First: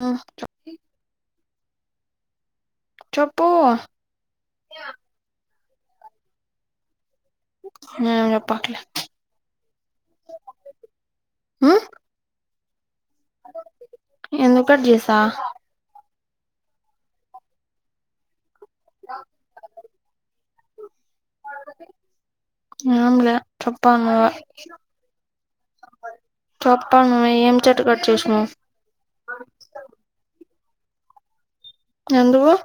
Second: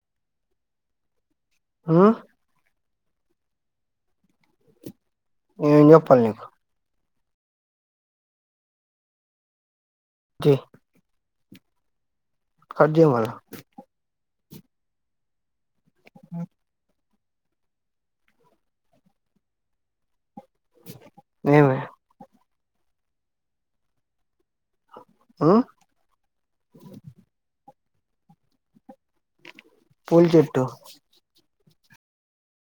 అ ఉ చొప్పూ ఏం చొప్పల నీకు ఎం చెప్పక్లే [unintelligible] హు కట్ చేయు మళ్ళ ఎందుకు కట్ చేస అ నా [unintelligible] ఏంలే చెప్పాల ఉమ్ చెప్పను ఏం చెట్టు కట్ చేసినవ్ పూల్ చెట్టు ఎందుకు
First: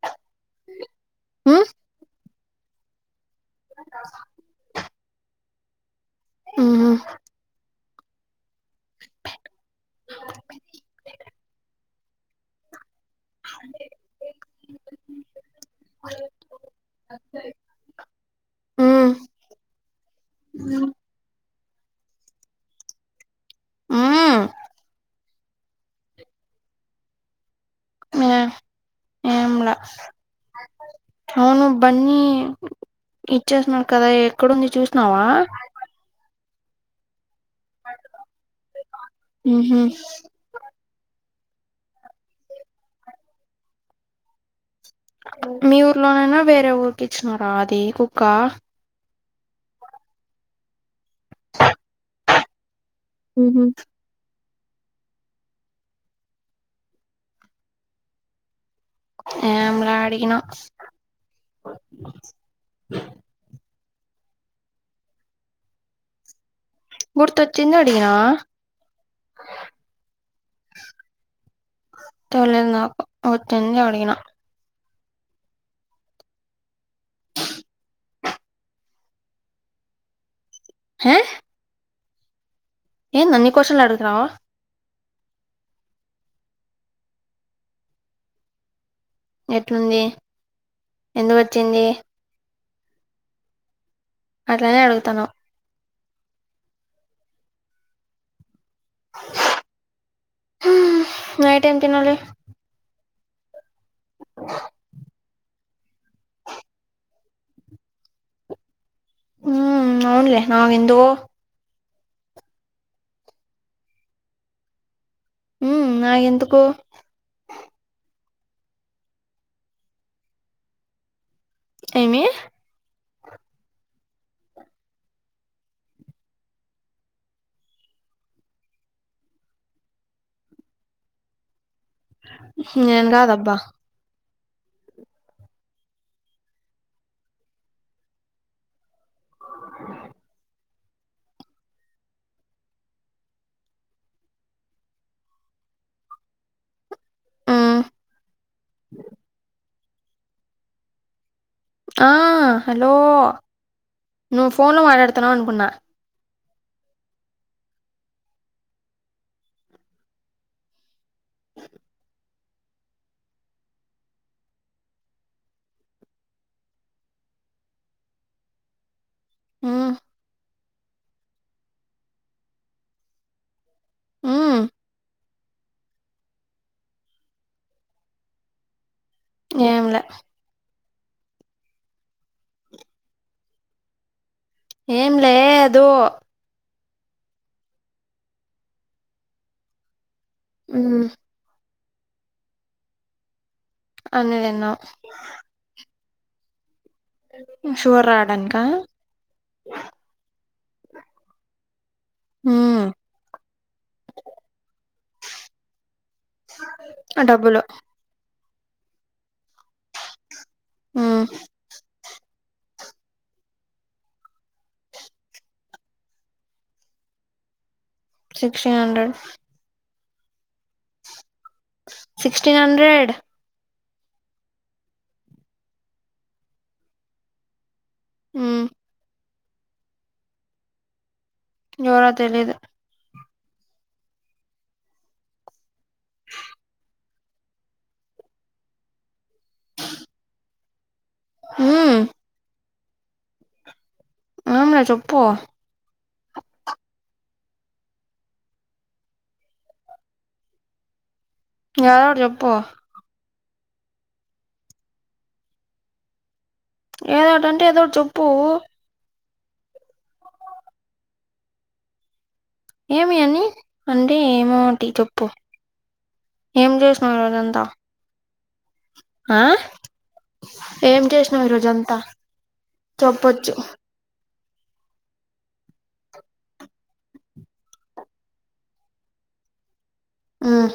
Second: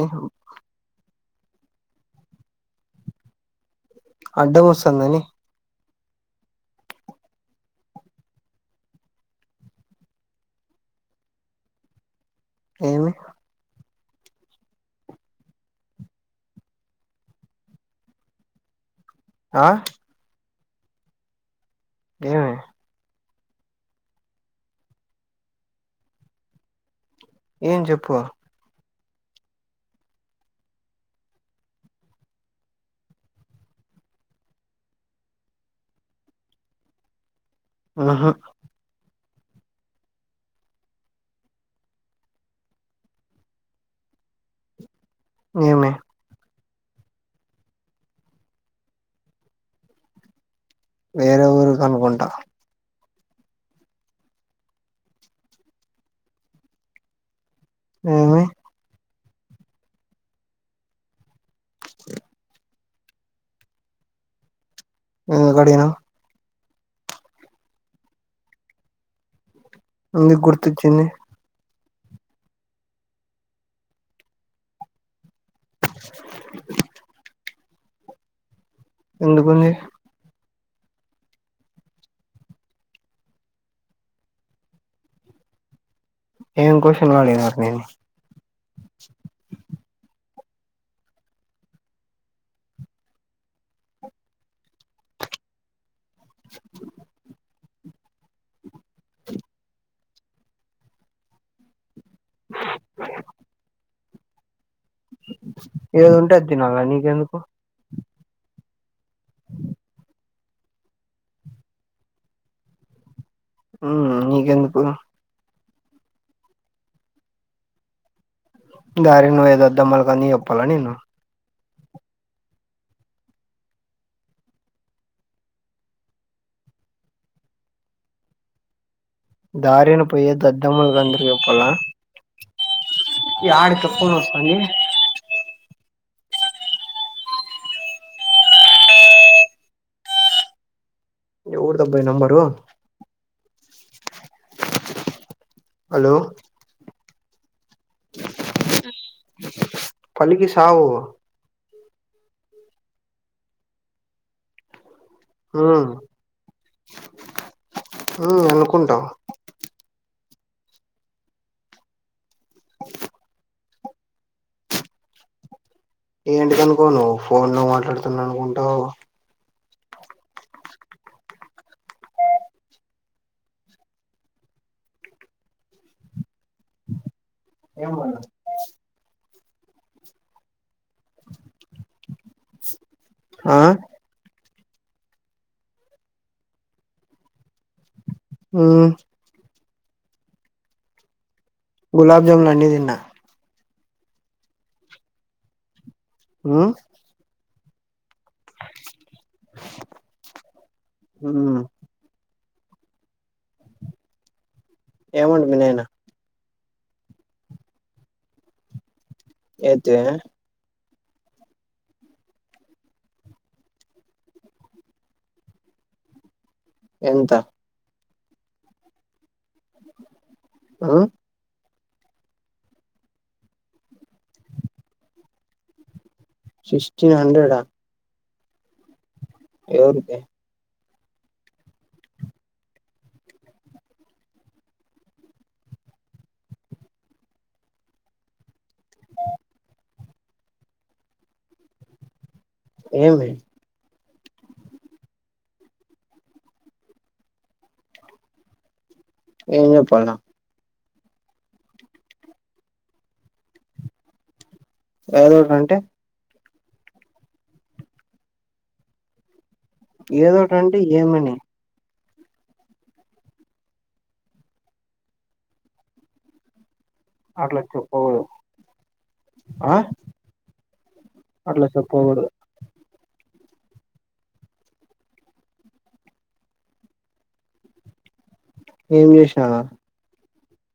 ఉహ్మ్ ఉ అడ్డం వస్తంది అని ఉహు ఏమి [unintelligible] ఉ ఆ హ్మ్ ఏమి హు ఏం చెప్పు ఏం లా అవును బన్నీ ఇచ్చేసినాడు కదా ఎక్కడుంది చూసినావా ఊహా ఊహూ మీ ఏమి ఊర్లోనేనా వేరే ఊరికి ఇచ్చినారా అది కుక్క వేరే ఊరికి అనుకుంటా ఊహూ ఊ ఏం లా అడిగినా [inaudible] అడిగినా గుర్తొచ్చింది అడిగినా ఎందుకు గుర్తొచ్చింది తెలీదు నాకు వచ్చింది అడిగినా ఎందుకుంది హే ఏంది అన్ని కొషన్లు అడుగుతున్నావు ఏం కొషన్లు అడిగినారు నిన్ ఎట్లుంది ఎందుకొచ్చింది అట్లనేే అడుగుతన్నావ్ హ్మ్ నైట్ ఏం తినాలి ఏది ఉంటే అది తినాలి నీకెందుకు ఊ అవునులే నాకెందుకో ఊ నీకెందుకు ఊ నాగెంతుకు దారిన పోయే దద్దమ్మలకి అన్నీ చెప్పాలా నేను ఏమి దారిన పోయ్యే దద్దమ్మలకి అందురికీ చెప్పాలా నేను గాదు అబ్బా అండి ఎవరిదబ్బా నంబరు హలో మ్మ్, పలికి సావు ఆ హలో నువ్ ఫోన్ లో మాటాడుతునావ్ అనుకున్నా ఊ అనుకుంటా అ ఏంటిదనుకోవు నువ్వు ఫోన్ లో మాట్లాడుతున్నా అనుకుంటావు ఊ ఊ ఏమో ఏంలా ఆ ఏం లేదు ఉమ్ ఉమ్ గులాబ్జములు అన్ని తిన్న అన్ని తిన్నావ్ ఉమ్ సుగర్ రావడానిక ఉమ్ ఉమ్ ఎమంట మీ నయినా డబ్బులు ఎద్దే ఉమ్ ఎంత సిక్స్టీన్ హండ్రెడ్ ఆ సిక్స్టీన్ హండ్రెడ్ సిక్స్టీన్ హండ్రెడ్ఆ ఉమ్ ఎవరికి ఎవరో తేలీదు ఉమ్ ఏమి ఎమ్లీ చెప్పు ఏం చెప్పాలా ఏదోకటి చెప్పు ఏదోకటి అంటే ఏదోకటింటే ఏదో ఒకటి చెప్పు ఏదోటింటే ఏమని ఏమి అని అంటే ఏమోటి చెప్పు ఏం చేస్త అట్లా చెప్పకూడదు ఆ ఏం చేసినావు అట్లా ఈరోజంతా చెప్పకూడదు చెప్పు ఏం చేసిననా ఉమ్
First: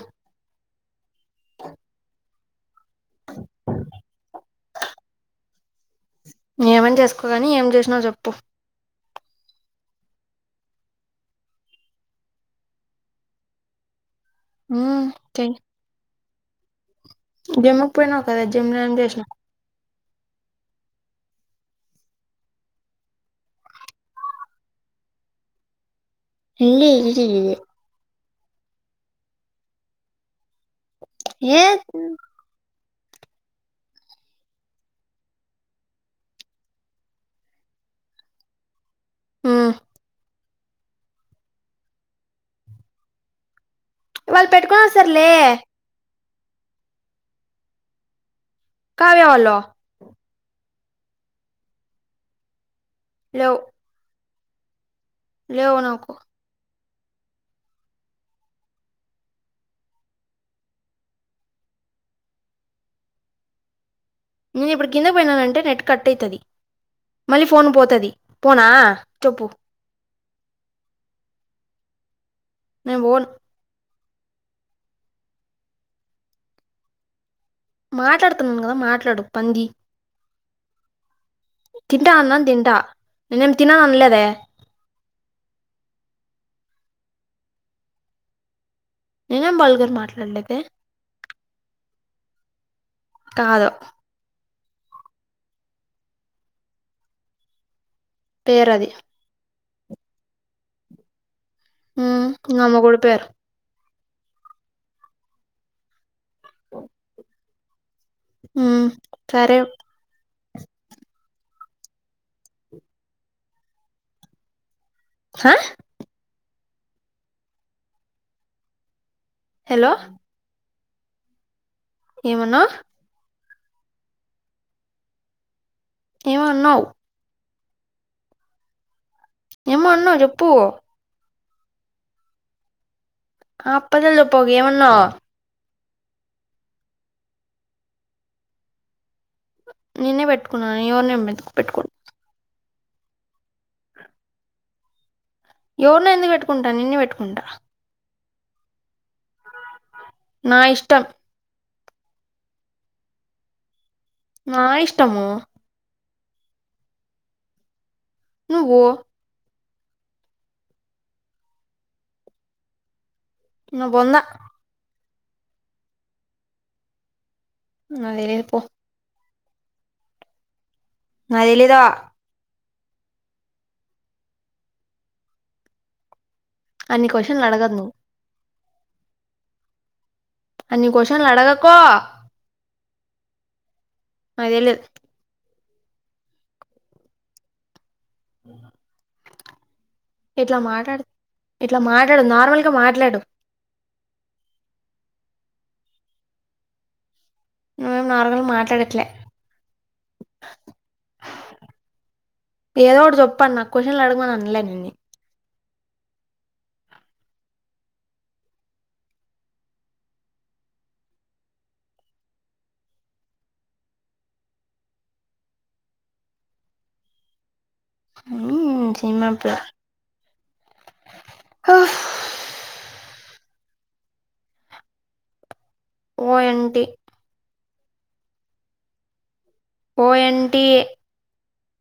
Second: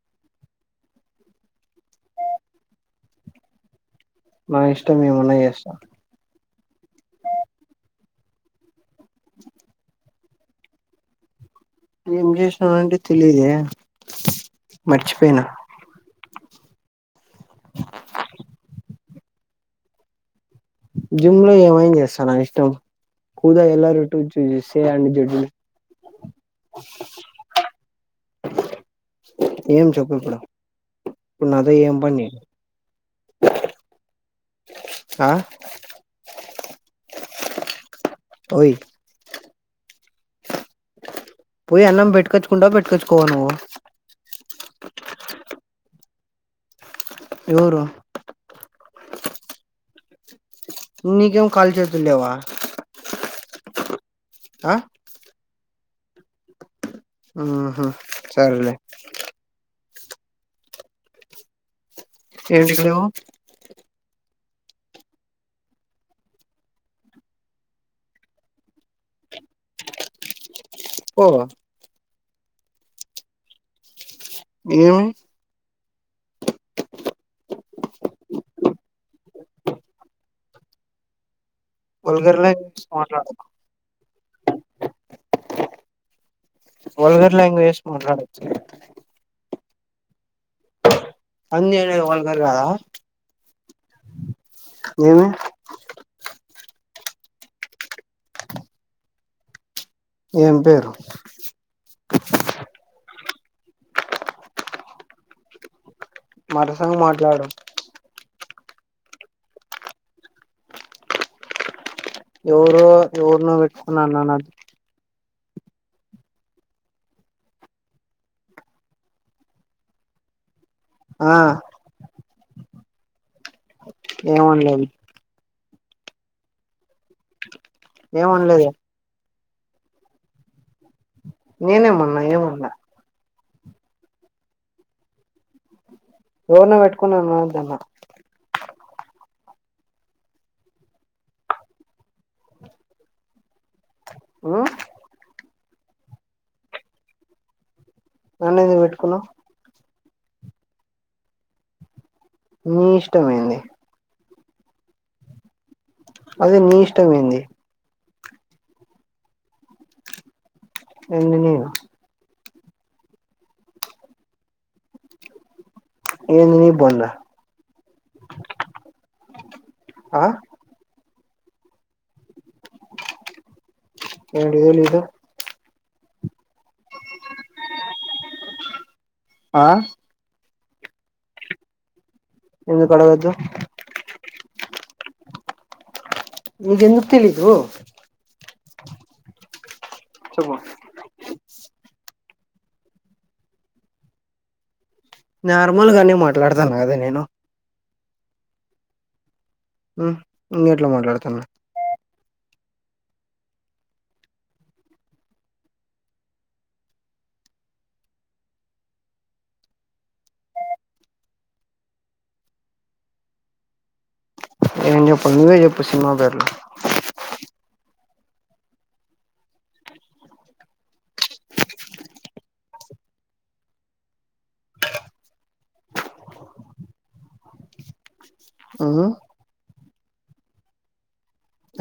స నా ఇష్టం ఏమన్నా చేస్తా ఏం అన్న చేసుకోగాని ఏం చేసినావు చెప్పు ఏం చేసినను అంటే తెలిదే ఉమ్ తే జిమ్కి పోయినావ్ కదా జిమ్ లో చేసిన వ్ జిమ్ లో ఏమైన్ చేస్తా నా ఇష్టం కూద ఎల్ల రొట్టు చూస్తే అ జడ్లు ఇలీ ఇది ఇవి ఏం చెప్పు ఇప్పుడు ఇప్పుడు ఏ నాతో ఏం పని అ ఒయ్ మ్ పోయి అన్నం పెట్టుకొచ్చుకుంట వా పెట్కొచ్చుకోవవు నువు వాళ్ పెట్టుకొని వస్తర్లే ఎవురు కావ్య వాల్లు ఇకేం కాల్లు చేతుల్ లేవ్వ లేవ్ ఆ లేవు నాకు ఊహు సరెలె ఏంటిక్ లేవు నేను ఇప్పుడు కింద పోయినానంటే నెట్ కట్ అయితది మళ్ళీ ఫోన్ పోతది పోనా చెప్పు ఓ నేన్ పోన్ ఏమి మాటాడుతున్నాను కదా మాట్లాడు పంది తింటా వల్గర్ అన్నం తింటా లాంగ్వేజ్ మాట్లాడకు నేనేం తినన్ అనలేదె వల్గర్ లాంగ్వేజ్ మాట్లాడచ్చ నేనేం వల్గర్ మాట్లాడలే అన్నినే వల్గర్ కాద కాదొ ఏమి పేరది ఏం పేరు ఉ నా మొగుడు పేరు మరసంగ్ మాట్లాడు ఉమ్ సరే ఎవరో ఎవర్నో పెట్టుకొని నన్న నొద్దు హా హెలో ఆ ఏమన్నావ్ ఏమన్లేద్ ఎమో అన్నావ్ ఏం అన్లేదుగా ఏమో అన్నవ్ చెప్పు నేనే మన్నా ఏమన్లా ఆప్పదల్ చెప్పుకు ఏమన్నావ్ ఎవర్న పెట్టుకున్నాను మాద్దన్న నీనే పెట్టుకున్నాను ఎవర్ని ఏం పెట్టుకో హా ఎవర్నో ఎందుకు పెట్టుకుంటా నిన్నే పెట్టుకుంట నన్నె ఎందుకు పెట్టుకున్నావు నా ఇష్టం నీ ఇష్టమేంది నా ఇష్టము అదే నీ నీ ఇష్టమేంది నువ్వు ఏంది నేను నా బొంద నేను నీ బొంద నాకు తెలిదు పో ఆ నాకు తెలీదు ఏంటి తేలీదు అన్ని క్వశ్చన్లు అడగదు ఆ అన్ని కోషన్లు అడగకు ఎందుకు అడగదు నాకు తెలీదు నీకు ఎందుకు తెలీదు ఉ చెప్పు ఇట్ల మాట్లాడు ఇట్లా మాట్లాడకు నార్మల్ గా మాట్లాడు నార్మల్ గానే మాట్లాడతన్న కదా నేను నువ్వేం నార్మలు మాట్లాడేట్లే హు ఇంకెట్లా మాట్లాడుతన్న ఏదో ఒకటి చెప్పన్న క్వశ్చన్లు అడగమన్లే నిన్నీ నేను చెప్పా నువ్వే చెప్పు సినిమా పేర్లు హు సినిమా పేర్లు ఓఎంటి ఆ పోఎంటి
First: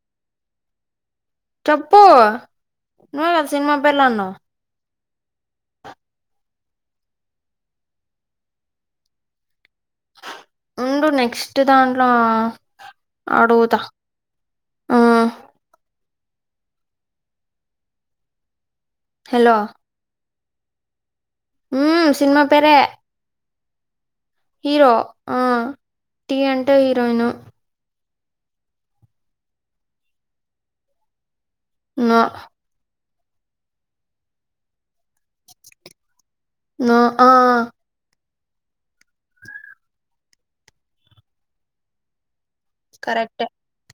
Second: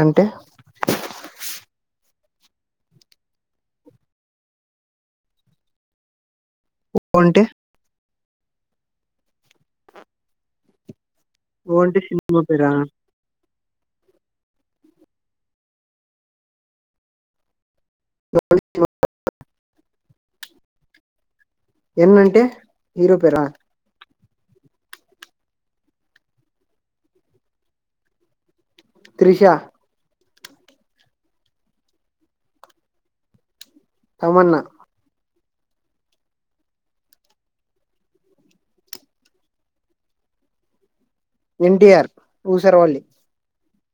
అంటే చెప్పు నువ్వే కాదా సినిమా పేర్లన్నావు అంటే ఉండు నెక్స్ట్ ఓ అంటే దాంట్లో సినిమా పేరా అడుగు తా ఆ [inaudible] హలో మ్మ్, ఏమంటే సినిమా పేరే హీరో పేరా హీరో ఆ టీ అంటే heroine Trisha no Tamannaah no ఆ ఎన్టీ ఆర్ ఉసరవల్లి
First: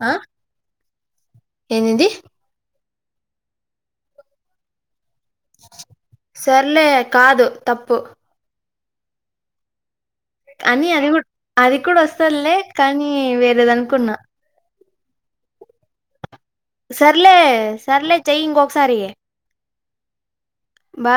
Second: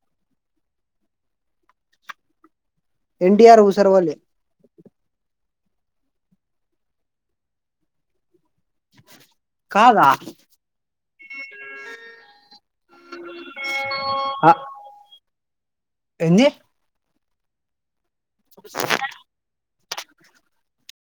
ఆ ఎంది ఎంది ఎన్ టి ఆర్ ఉసరవల్లి సర్లే కాదు తప్పు కాదా అని అది అది కూడా వస్తందిలే కానీ వేరేది అనుకున్నా ఎంది సర్లే సర్లే చెయ్ ఇంకోసారి